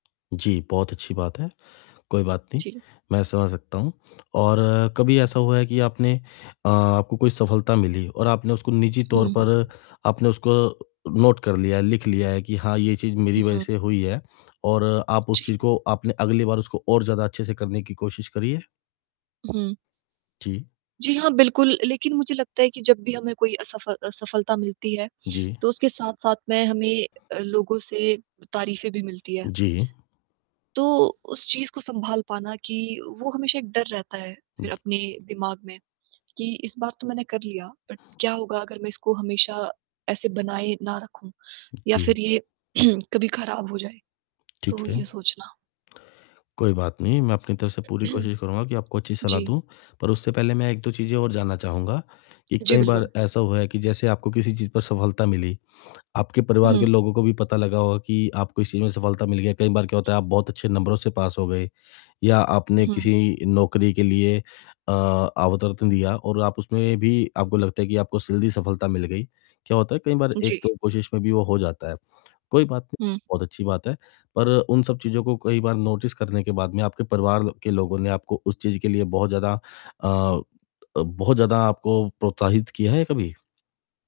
जी, बहुत अच्छी बात है। कोई बात नहीं, जी। मैं समझ सकता हूँ और कभी हुँ। ऐसा हुआ है कि आपने अ, आपको कोई सफलता मिली और आपने उसको निज़ी तौर हुँ। पर आपने उसको नोट कर लिया, लिख लिया है कि हाँ, ये चीज़ मेरी वजह हुँ। से हुई है। और आप उस चीज़ जी। को आपने अगली बार उसको और ज़्यादा अच्छे से करने की कोशिश करी है? हुँ। जी। जी, हाँ बिल्कुल, लेकिन मुझे लगता है कि जब भी हमें कोई असफ असफलता मिलती है जी। तो उसके साथ-साथ में हमें लोगों से तारीफें भी मिलती है। जी। तो उस चीज़ को सँभाल पाना कि वो हमेशा एक डर रहता है फिर अपने दिमाग में कि इस बार तो मैंने कर लिया बट क्या होगा अगर मैं इसको हमेशा ऐसे बनाए ना रखूँ? या जी। फिर ये कभी खराब हो जाए? ठीक तो ये है। सोचना। कोई बात नहीं, मैं अपनी तरफ से पूरी कोशिश करूँगा कि आपको अच्छी सलाह जी। दूँ। पर उससे पहले मैं एक-दो चीजें और जानना चाहूँगा कि जी, कई बार बिल्कुल। ऐसा हुआ है कि जैसे आपको किसी चीज पर सफलता मिली, आपके परिवार के हुँ। लोगों को भी पता लगा होगा कि आपको इस चीज़ में सफलता मिल गया। कई बार क्या होता है कि आप बहुत अच्छे नंबरों से पास हो गए या आपने हुँ। किसी नौकरी के लिए अ अवतरतन दिया और आप उसमें भी आपको लगता है कि आपको जल्दी सफलता मिल गई। क्या होता है कई बार एक जी। तो कोशिश में भी वो हो जाता है। कोई बात नहीं हुँ। बहुत अच्छी बात है पर उन सब चीज़ों को कई बार नोटिस करने के बाद में आपके परिवार के लोगों ने आपको उस चीज़ के लिए बहुत ज़्यादा अ, बहुत ज़्यादा आपको प्रोत्साहित किया है कभी?